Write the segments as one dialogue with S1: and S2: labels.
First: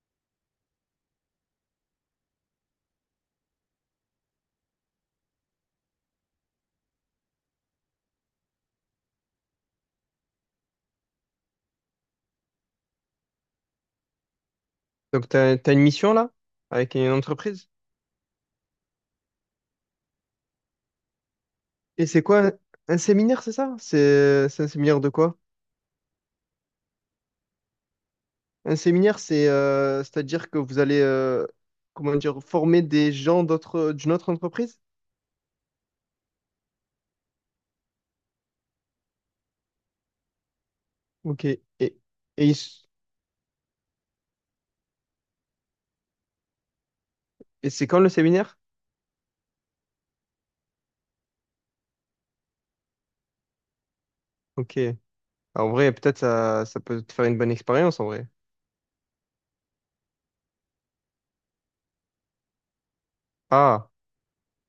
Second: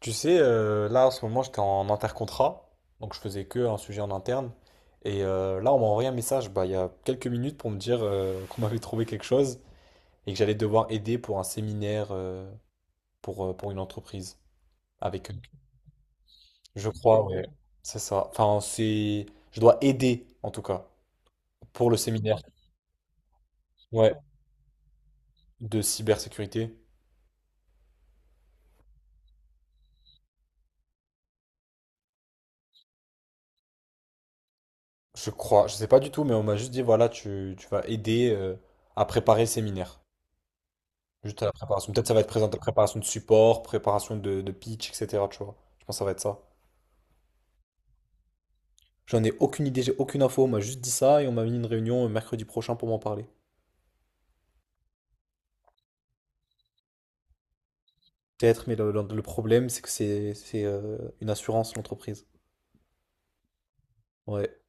S1: Tu sais, là en ce moment j'étais en intercontrat, donc je faisais que un sujet en interne. Et là on m'a envoyé un message bah, il y a quelques minutes pour me dire qu'on m'avait trouvé quelque chose et que j'allais devoir aider pour un séminaire pour une entreprise.
S2: Donc,
S1: Avec eux.
S2: t'as une mission là,
S1: Je
S2: avec une
S1: crois, ouais.
S2: entreprise.
S1: C'est ça. Enfin, c'est. Je dois aider en tout cas pour le
S2: Et c'est
S1: séminaire.
S2: quoi? Un séminaire, c'est ça?
S1: Ouais.
S2: C'est un séminaire de quoi?
S1: De cybersécurité.
S2: Un séminaire, c'est c'est-à-dire que vous allez comment dire former des gens d'une autre entreprise?
S1: Je crois. Je sais pas du tout, mais on m'a juste dit voilà, tu vas aider à préparer le séminaire. Juste
S2: OK.
S1: à la
S2: Et,
S1: préparation.
S2: et,
S1: Peut-être ça va être présent à
S2: ils
S1: la
S2: s-
S1: préparation de support, préparation de pitch, etc. Tu vois. Je pense que ça va être ça.
S2: et c'est quand le séminaire?
S1: J'en ai aucune idée, j'ai aucune info. On m'a juste dit ça et on m'a mis une réunion mercredi prochain pour m'en parler.
S2: OK. Ah, en vrai, peut-être ça peut te faire une bonne expérience en vrai.
S1: Peut-être, mais le problème, c'est que c'est une assurance, l'entreprise.
S2: Ah,
S1: Ouais,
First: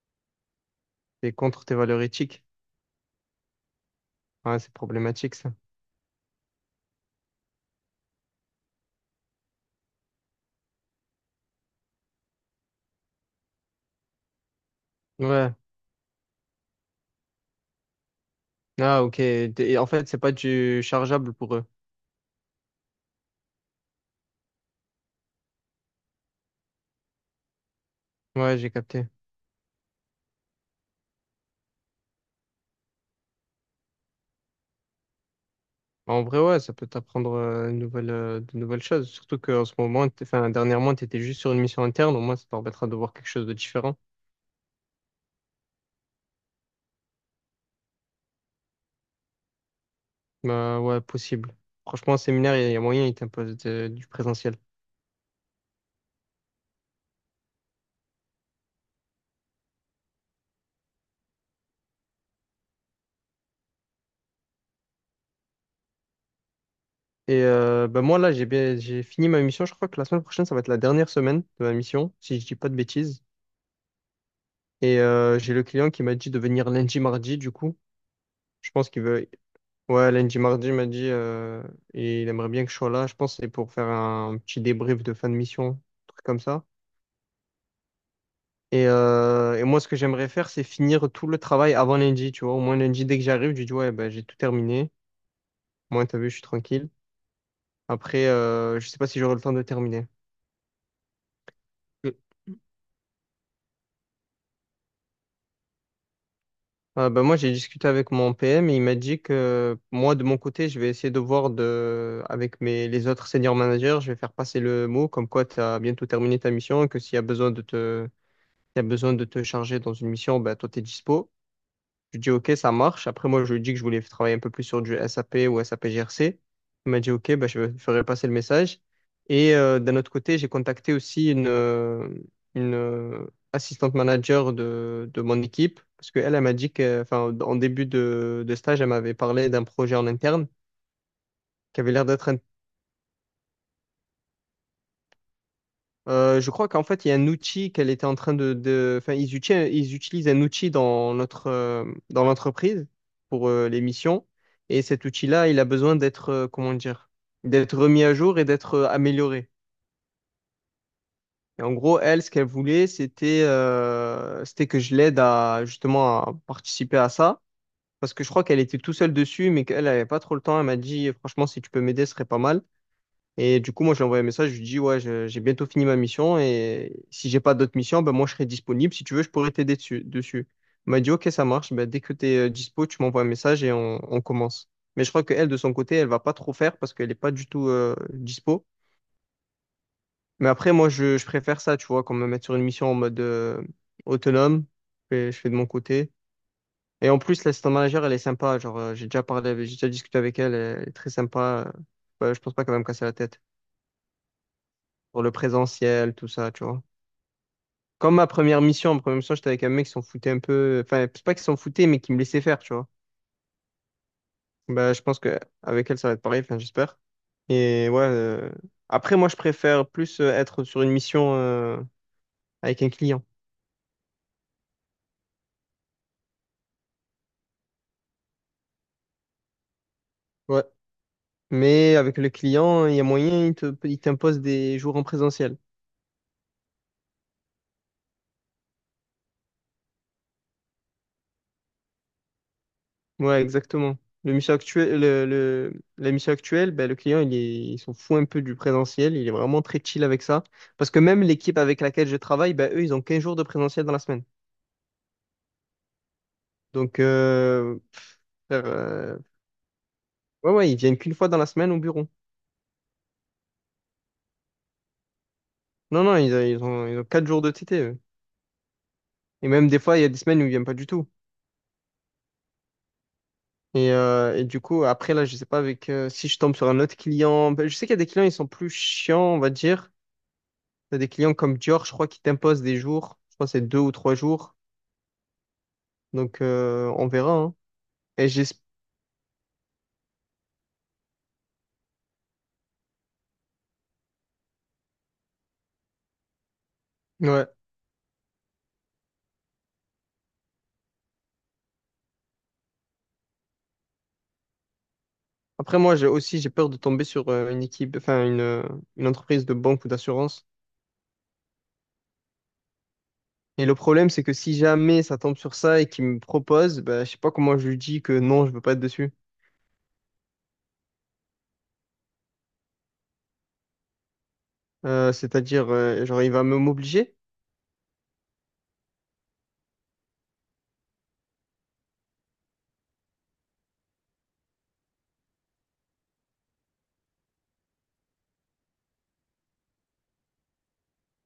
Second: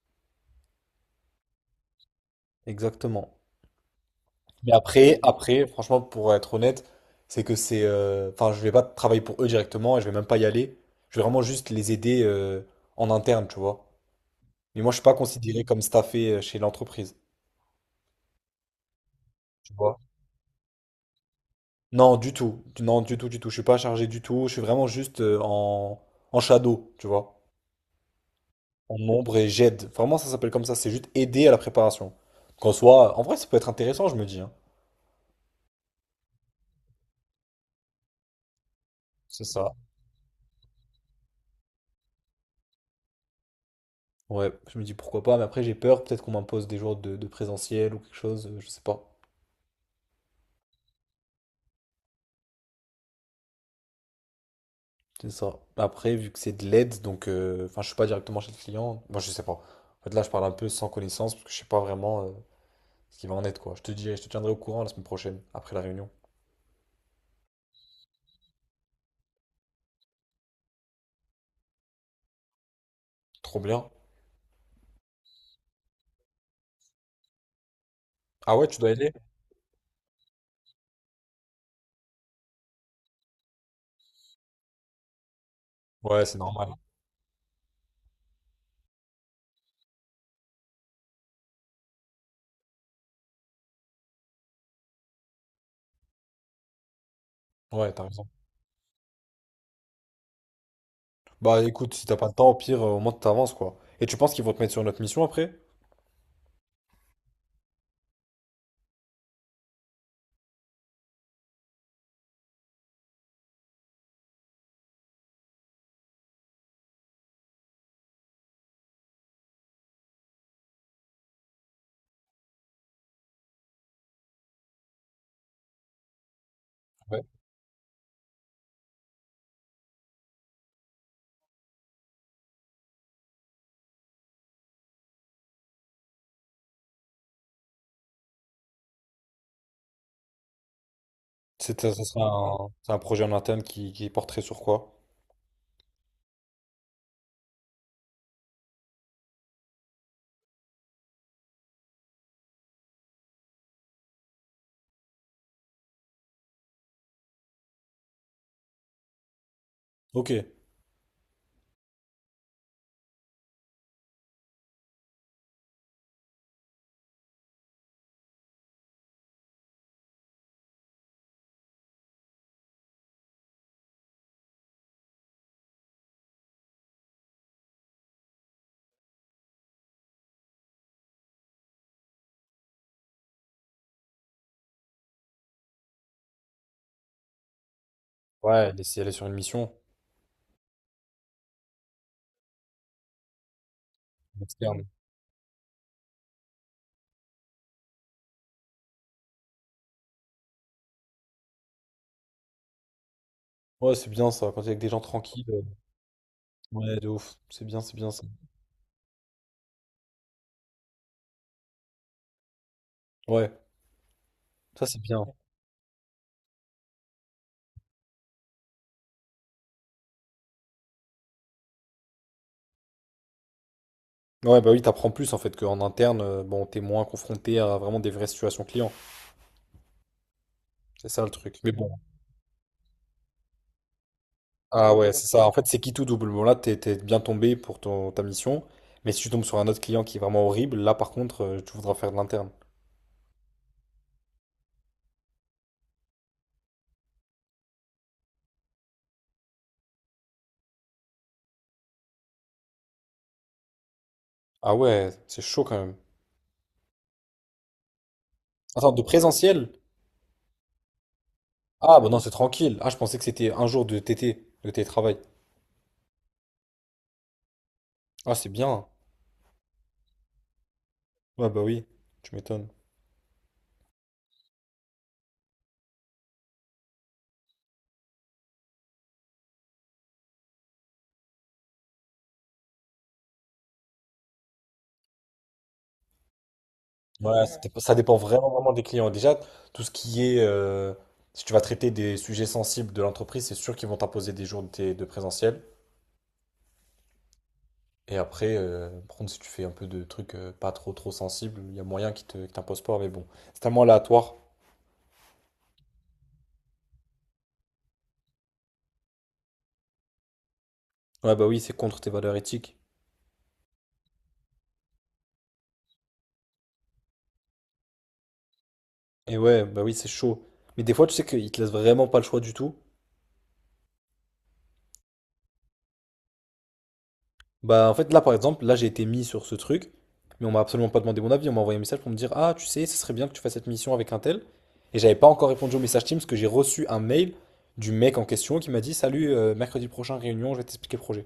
S2: c'est contre tes valeurs éthiques.
S1: exactement.
S2: Ouais,
S1: Mais
S2: c'est
S1: après,
S2: problématique ça.
S1: après, franchement, pour être honnête, c'est que c'est. Enfin, je vais pas travailler pour eux directement et je vais même pas y aller. Je vais vraiment juste les aider en interne, tu vois. Mais moi, je suis pas
S2: Ouais.
S1: considéré comme staffé chez l'entreprise.
S2: Ah, OK. Et en fait, c'est pas du chargeable pour eux.
S1: Non, du tout. Non, du tout, du tout. Je suis pas chargé du tout. Je suis vraiment juste en shadow, tu vois.
S2: Ouais, j'ai
S1: En
S2: capté.
S1: ombre et j'aide. Vraiment, ça s'appelle comme ça. C'est juste aider à la préparation. Qu'en soit, en vrai, ça peut être intéressant, je me dis, hein.
S2: Bah, en vrai, ouais, ça peut t'apprendre de nouvelles choses. Surtout
S1: C'est
S2: qu'en
S1: ça.
S2: ce moment, enfin, dernièrement, tu étais juste sur une mission interne. Au moins, ça te permettra de voir quelque chose de différent.
S1: Ouais, je me dis pourquoi pas. Mais après, j'ai peur. Peut-être qu'on m'impose des jours de présentiel ou quelque chose. Je sais pas.
S2: Bah, ouais, possible. Franchement, un séminaire, il y a moyen, il t'impose du présentiel.
S1: C'est ça. Après, vu que c'est de l'aide, donc. Enfin, je suis pas directement chez le client. Moi, je sais pas. En fait, là, je parle un peu sans connaissance parce que je sais pas vraiment ce qui va en être, quoi. Je te dirai, je te tiendrai au courant la semaine prochaine, après la réunion.
S2: Et bah, moi, là, j'ai fini ma mission. Je crois que la semaine prochaine, ça va être la dernière semaine de ma mission, si je dis pas de bêtises.
S1: Trop bien.
S2: Et j'ai le client qui m'a dit de venir lundi, mardi, du coup.
S1: Ah ouais,
S2: Je
S1: tu
S2: pense
S1: dois
S2: qu'il
S1: aider?
S2: veut. Ouais, lundi, mardi, il m'a dit. Et il aimerait bien que je sois là. Je pense que c'est pour faire un petit débrief de fin de mission, un truc
S1: Ouais, c'est
S2: comme ça.
S1: normal.
S2: Et, moi, ce que j'aimerais faire, c'est finir tout le travail avant lundi, tu vois. Au moins lundi, dès que j'arrive, je dis, ouais, ben, j'ai tout terminé. Moi, t'as vu, je suis tranquille.
S1: Ouais, t'as
S2: Après,
S1: raison.
S2: je sais pas si j'aurai le temps de terminer.
S1: Bah écoute, si t'as
S2: Mm.
S1: pas le temps, au pire, au moins t'avances quoi. Et tu penses qu'ils vont te mettre sur une autre mission après?
S2: Ah, ben, moi, j'ai discuté avec mon PM et il m'a dit que moi, de mon côté, je vais essayer de voir avec les autres senior managers, je vais faire passer le mot comme quoi tu as bientôt terminé ta mission, que s'il y a besoin de te charger dans une mission, ben, toi, t'es dispo. Je lui dis, OK, ça marche. Après, moi, je lui ai dit que je voulais travailler un peu plus sur du SAP ou SAP GRC. Il m'a dit,
S1: Ouais.
S2: OK, bah, je ferai passer le message. Et d'un autre côté, j'ai contacté aussi une assistante manager de mon équipe parce qu'elle, elle elle m'a dit que, enfin, en début de stage, elle m'avait parlé d'un projet en interne
S1: C'est
S2: qui avait
S1: ça
S2: l'air
S1: sera
S2: d'être.
S1: un, c'est un projet en interne qui porterait sur quoi?
S2: Je crois qu'en fait, il y a un outil qu'elle était en train de... Enfin, ils utilisent un outil dans dans l'entreprise pour les missions. Et cet outil-là, il a besoin comment dire, d'être remis à jour et d'être amélioré.
S1: Ok.
S2: Et en gros, elle, ce qu'elle voulait, c'était que je l'aide à justement à participer à ça. Parce que je crois qu'elle était tout seule dessus, mais qu'elle n'avait pas trop le temps. Elle m'a dit, franchement, si tu peux m'aider, ce serait pas mal. Et du coup, moi, je lui ai envoyé un message, je lui dis, ouais, j'ai bientôt fini ma mission et si j'ai pas d'autres missions, ben moi, je serai disponible. Si tu veux, je pourrais t'aider dessus. Elle m'a dit, OK, ça marche. Ben, dès que tu es dispo, tu m'envoies un message et on commence. Mais je crois qu'elle, de son côté, elle va pas trop faire parce qu'elle est pas du tout dispo.
S1: Ouais, elle est, si elle est sur une mission
S2: Mais après, moi, je préfère ça, tu vois, qu'on me mette sur une mission en mode autonome.
S1: externe.
S2: Je fais de mon côté. Et en plus, l'assistant manager, elle est sympa. Genre, j'ai déjà discuté avec elle. Elle est très sympa. Ouais, je pense pas qu'elle va me casser la tête
S1: Ouais, c'est bien ça, quand t'es avec des gens
S2: pour le
S1: tranquilles.
S2: présentiel, tout ça, tu vois.
S1: Ouais, de ouf. C'est bien
S2: Comme
S1: ça.
S2: ma première mission, j'étais avec un mec qui s'en foutait un peu. Enfin, c'est pas qu'il s'en foutait, mais qui me laissait faire, tu vois.
S1: Ouais, ça
S2: Bah,
S1: c'est
S2: je pense
S1: bien.
S2: que avec elle, ça va être pareil, enfin, j'espère. Et ouais. Après, moi, je préfère plus être sur une mission avec un client.
S1: Ouais, bah oui, t'apprends plus en fait qu'en interne, bon, t'es moins confronté à vraiment des vraies situations clients.
S2: Ouais.
S1: C'est ça le truc. Mais bon,
S2: Mais avec le client, il y a moyen, il t'impose des
S1: ah
S2: jours en
S1: ouais, c'est ça. En
S2: présentiel.
S1: fait, c'est qui tout double. Bon, là, t'es bien tombé pour ton, ta mission. Mais si tu tombes sur un autre client qui est vraiment horrible, là, par contre, tu voudras faire de l'interne.
S2: Ouais, exactement. Le mission actuel, le- la mission actuelle, ben, le client, il est, il s'en fout un peu du présentiel. Il est vraiment très chill avec ça. Parce que même l'équipe avec laquelle je travaille, ben, eux, ils ont 15 jours de présentiel dans la semaine.
S1: Ah ouais, c'est chaud quand même.
S2: Donc, frère,
S1: Attends, de présentiel?
S2: ouais, ouais, ils viennent qu'une fois dans la semaine au
S1: Ah
S2: bureau.
S1: bah non, c'est tranquille. Ah, je pensais que c'était un jour de TT, de télétravail.
S2: Non, non, ils ont 4 jours de TT. Eux.
S1: Ah, c'est bien.
S2: Et même des fois, il y a des semaines où ils viennent pas du tout.
S1: Ouais, bah oui, tu m'étonnes.
S2: Et, du coup, après, là, je sais pas avec si je tombe sur un autre client. Ben, je sais qu'il y a des clients, ils sont plus chiants, on va dire. Il y a des clients comme Dior, je crois, qui t'imposent des jours. Je crois que c'est 2 ou 3 jours. Donc, on verra.
S1: Ouais,
S2: Hein.
S1: ça dépend
S2: Et
S1: vraiment,
S2: j'espère.
S1: vraiment des clients. Déjà, tout ce qui est… si tu vas traiter des sujets sensibles de l'entreprise, c'est sûr qu'ils vont t'imposer des jours de présentiel.
S2: Ouais.
S1: Et après, par contre, si tu fais un peu de trucs pas trop trop sensibles, il y a moyen qu'ils te, qu'ils t'imposent pas, mais bon, c'est tellement aléatoire.
S2: Après, moi, j'ai peur de tomber sur une équipe, enfin, une entreprise de banque ou d'assurance.
S1: Ouais, bah oui, c'est contre tes valeurs éthiques.
S2: Et le problème, c'est que si jamais ça tombe sur ça et qu'il me propose, bah, je sais pas comment je lui dis que non, je veux pas être dessus.
S1: Et ouais, bah oui, c'est chaud. Mais des fois, tu sais qu'ils te laissent vraiment pas le choix du tout.
S2: C'est-à-dire, genre, il va me m'obliger?
S1: Bah en fait, là par exemple, là j'ai été mis sur ce truc, mais on m'a absolument pas demandé mon avis. On m'a envoyé un message pour me dire, ah, tu sais, ce serait bien que tu fasses cette mission avec un tel. Et j'avais pas encore répondu au message Teams parce que j'ai reçu un mail du mec en question qui m'a dit, salut, mercredi prochain, réunion, je vais t'expliquer le projet.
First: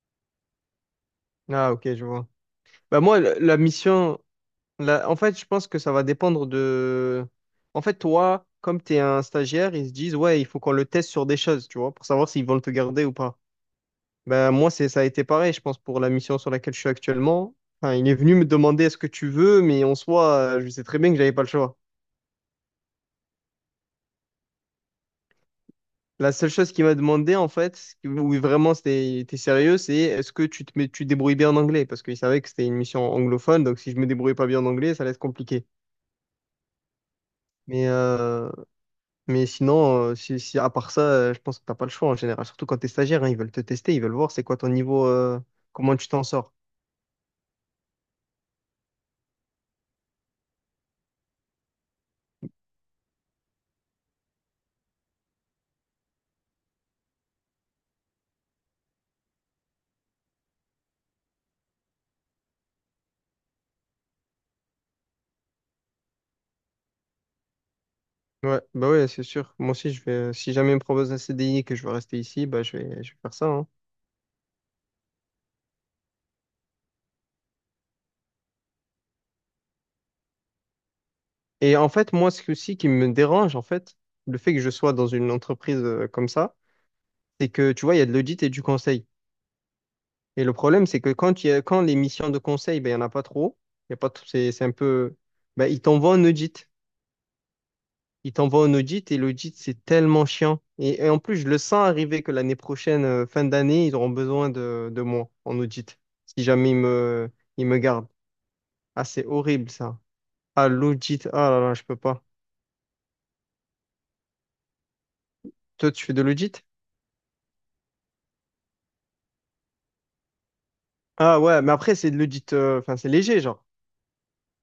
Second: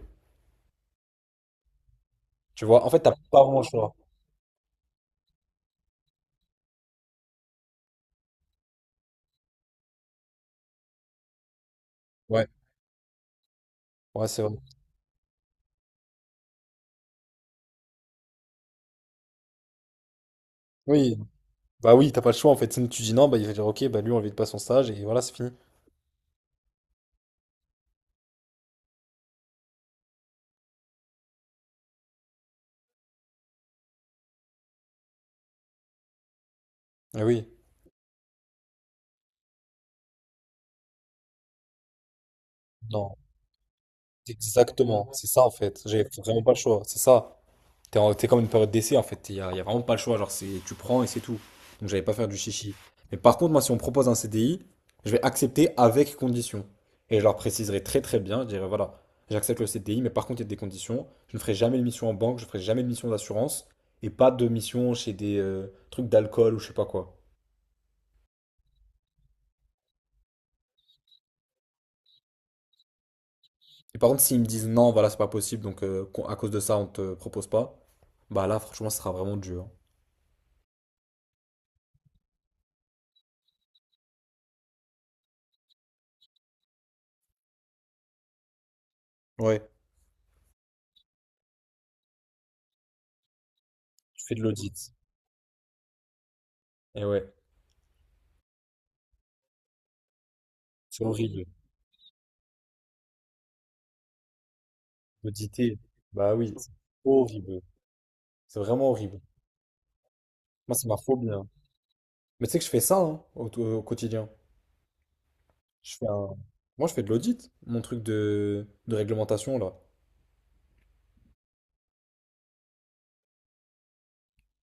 S2: Ah, OK, je vois.
S1: Tu vois, en fait,
S2: Bah,
S1: t'as
S2: moi,
S1: pas vraiment le choix.
S2: en fait, je pense que ça va dépendre de. En fait, toi, comme tu es un stagiaire, ils se disent, ouais, il faut qu'on le teste sur des choses, tu vois, pour savoir s'ils
S1: Ouais,
S2: vont te garder ou pas.
S1: ouais, c'est
S2: Bah,
S1: vrai.
S2: moi, ça a été pareil, je pense, pour la mission sur laquelle je suis actuellement. Enfin, il est venu me demander est-ce que tu veux, mais en soi, je sais très bien
S1: Oui,
S2: que j'avais pas le choix.
S1: bah oui, t'as pas le choix en fait. Sinon tu dis non, bah il va dire ok, bah lui on valide pas son stage et voilà, c'est fini.
S2: La seule chose qu'il m'a demandé, en fait, oui, vraiment c'était t'es sérieux, c'est est-ce que tu te débrouilles bien en anglais? Parce qu'il savait que c'était une mission anglophone, donc si je me débrouille pas bien en anglais, ça allait être compliqué.
S1: Ah oui,
S2: Mais, euh, mais, sinon, à part ça, je pense que t'as pas le choix en général, surtout quand t'es
S1: non,
S2: stagiaire, hein, ils veulent te tester, ils veulent voir c'est quoi ton niveau,
S1: exactement, c'est ça en fait.
S2: comment
S1: J'ai
S2: tu t'en
S1: vraiment pas
S2: sors.
S1: le choix, c'est ça. T'es comme une période d'essai en fait, y a vraiment pas le choix. Genre, c'est, tu prends et c'est tout. Donc j'allais pas faire du chichi. Mais par contre, moi si on me propose un CDI, je vais accepter avec conditions. Et je leur préciserai très très bien, je dirais voilà, j'accepte le CDI, mais par contre il y a des conditions. Je ne ferai jamais de mission en banque, je ferai jamais de mission d'assurance et pas de mission chez des trucs d'alcool ou je sais pas quoi.
S2: Ouais, bah ouais, c'est sûr. Moi aussi, je vais, si jamais ils me propose un CDI et que je veux rester ici, bah je vais faire ça, hein.
S1: Et par contre, s'ils me disent non, voilà, c'est pas possible, à cause de ça, on te propose pas, bah là, franchement, ce sera vraiment dur.
S2: Et en fait, moi, aussi qui me dérange, en fait, le fait que je sois dans une entreprise comme ça, c'est que, tu vois, il y a de l'audit et du conseil.
S1: Ouais.
S2: Et le problème, c'est que quand, il y a, quand les missions de conseil, ben, il n'y en a pas trop. Il y a pas
S1: Tu
S2: tout-
S1: fais de
S2: C'est un
S1: l'audit.
S2: peu. Ben, ils t'envoient un audit.
S1: Et ouais,
S2: Ils t'envoient un audit et l'audit, c'est tellement chiant.
S1: c'est
S2: Et, en plus,
S1: horrible.
S2: je le sens arriver que l'année prochaine, fin d'année, ils auront besoin de moi en
S1: Auditer.
S2: audit.
S1: Bah
S2: Si
S1: oui, c'est
S2: jamais ils me,
S1: horrible.
S2: ils me gardent.
S1: C'est vraiment
S2: Ah,
S1: horrible.
S2: c'est horrible, ça. Ah,
S1: Moi, c'est ma
S2: l'audit.
S1: phobie, hein.
S2: Ah là là, je peux pas.
S1: Mais tu sais que je fais ça hein, au quotidien.
S2: Toi,
S1: Je
S2: tu
S1: fais
S2: fais de
S1: un…
S2: l'audit?
S1: Moi, je fais de l'audit, mon truc de réglementation, là.
S2: Ah ouais, mais après, c'est de l'audit. Enfin, c'est léger, genre,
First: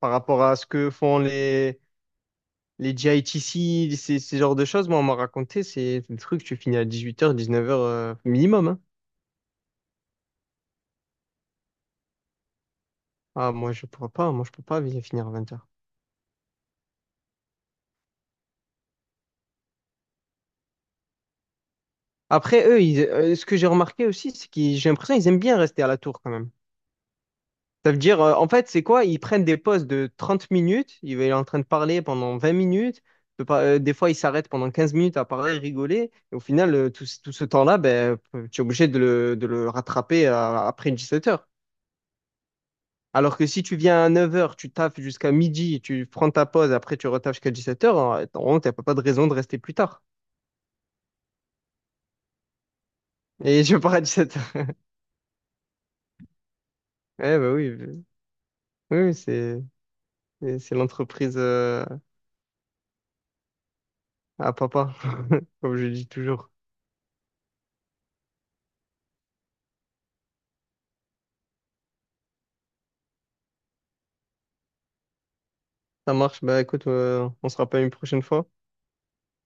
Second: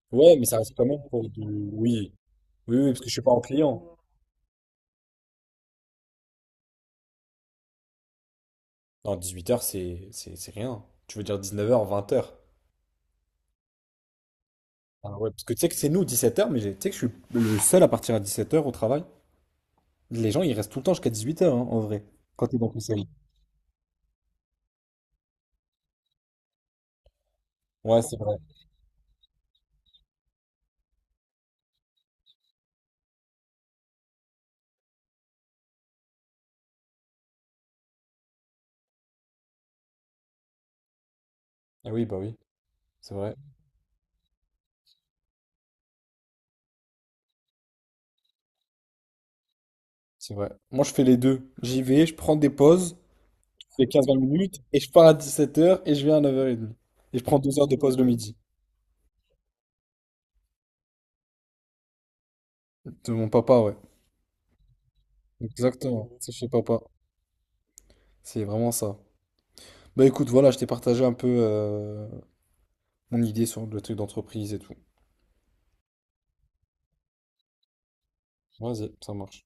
S2: par
S1: Ouais,
S2: rapport
S1: mais
S2: à
S1: ça
S2: ce
S1: reste quand
S2: que
S1: même
S2: font
S1: pour du…
S2: les
S1: Oui, oui, oui,
S2: Les
S1: parce que je suis pas en client.
S2: GITC, ces genres de choses, moi, on m'a raconté, c'est le truc, tu finis à 18h, 19h minimum. Hein.
S1: Non, 18 heures, c'est rien. Tu veux dire 19 heures, 20 heures?
S2: Ah, moi, je pourrais pas, moi, je peux pas
S1: Ah
S2: finir
S1: ouais,
S2: à
S1: parce que tu
S2: 20h.
S1: sais que c'est nous 17h, tu sais que je suis le seul à partir à 17h au travail. Les gens, ils restent tout le temps jusqu'à 18h, en vrai, quand t'es
S2: Après,
S1: dans ton
S2: eux,
S1: série.
S2: ce que j'ai remarqué aussi, c'est que j'ai l'impression qu'ils aiment bien rester à la tour quand même. Ça veut
S1: Ouais, c'est
S2: dire,
S1: vrai.
S2: en fait, c'est quoi? Ils prennent des pauses de 30 minutes, ils vont être en train de parler pendant 20 minutes. Peut pas- Des fois, ils s'arrêtent pendant 15 minutes à parler, rigoler. Et au final, ce tout ce temps-là, ben, tu es obligé de le rattraper après 17h.
S1: Ah oui, bah oui, c'est vrai,
S2: Alors que si tu viens à 9 heures, tu taffes jusqu'à midi, tu prends ta pause, après tu retaffes jusqu'à 17 heures. Normalement, t'as pas de raison de rester plus tard.
S1: c'est vrai. Moi, je fais les deux. J'y vais, je prends des pauses,
S2: Et
S1: je
S2: je
S1: fais
S2: pars à
S1: 15-20 minutes,
S2: 17h.
S1: et je pars à 17h et je viens à 9h30. Et
S2: Eh
S1: je prends
S2: ben
S1: 2 heures
S2: oui,
S1: de pause le
S2: oui,
S1: midi.
S2: oui, c'est l'entreprise
S1: De mon papa, ouais.
S2: à papa, comme je dis
S1: Exactement, c'est chez
S2: toujours.
S1: papa. C'est vraiment ça. Bah écoute, voilà, je t'ai partagé un peu mon idée sur le truc d'entreprise et tout.
S2: Ça marche, bah écoute, on se rappelle une prochaine fois.
S1: Vas-y, ça marche.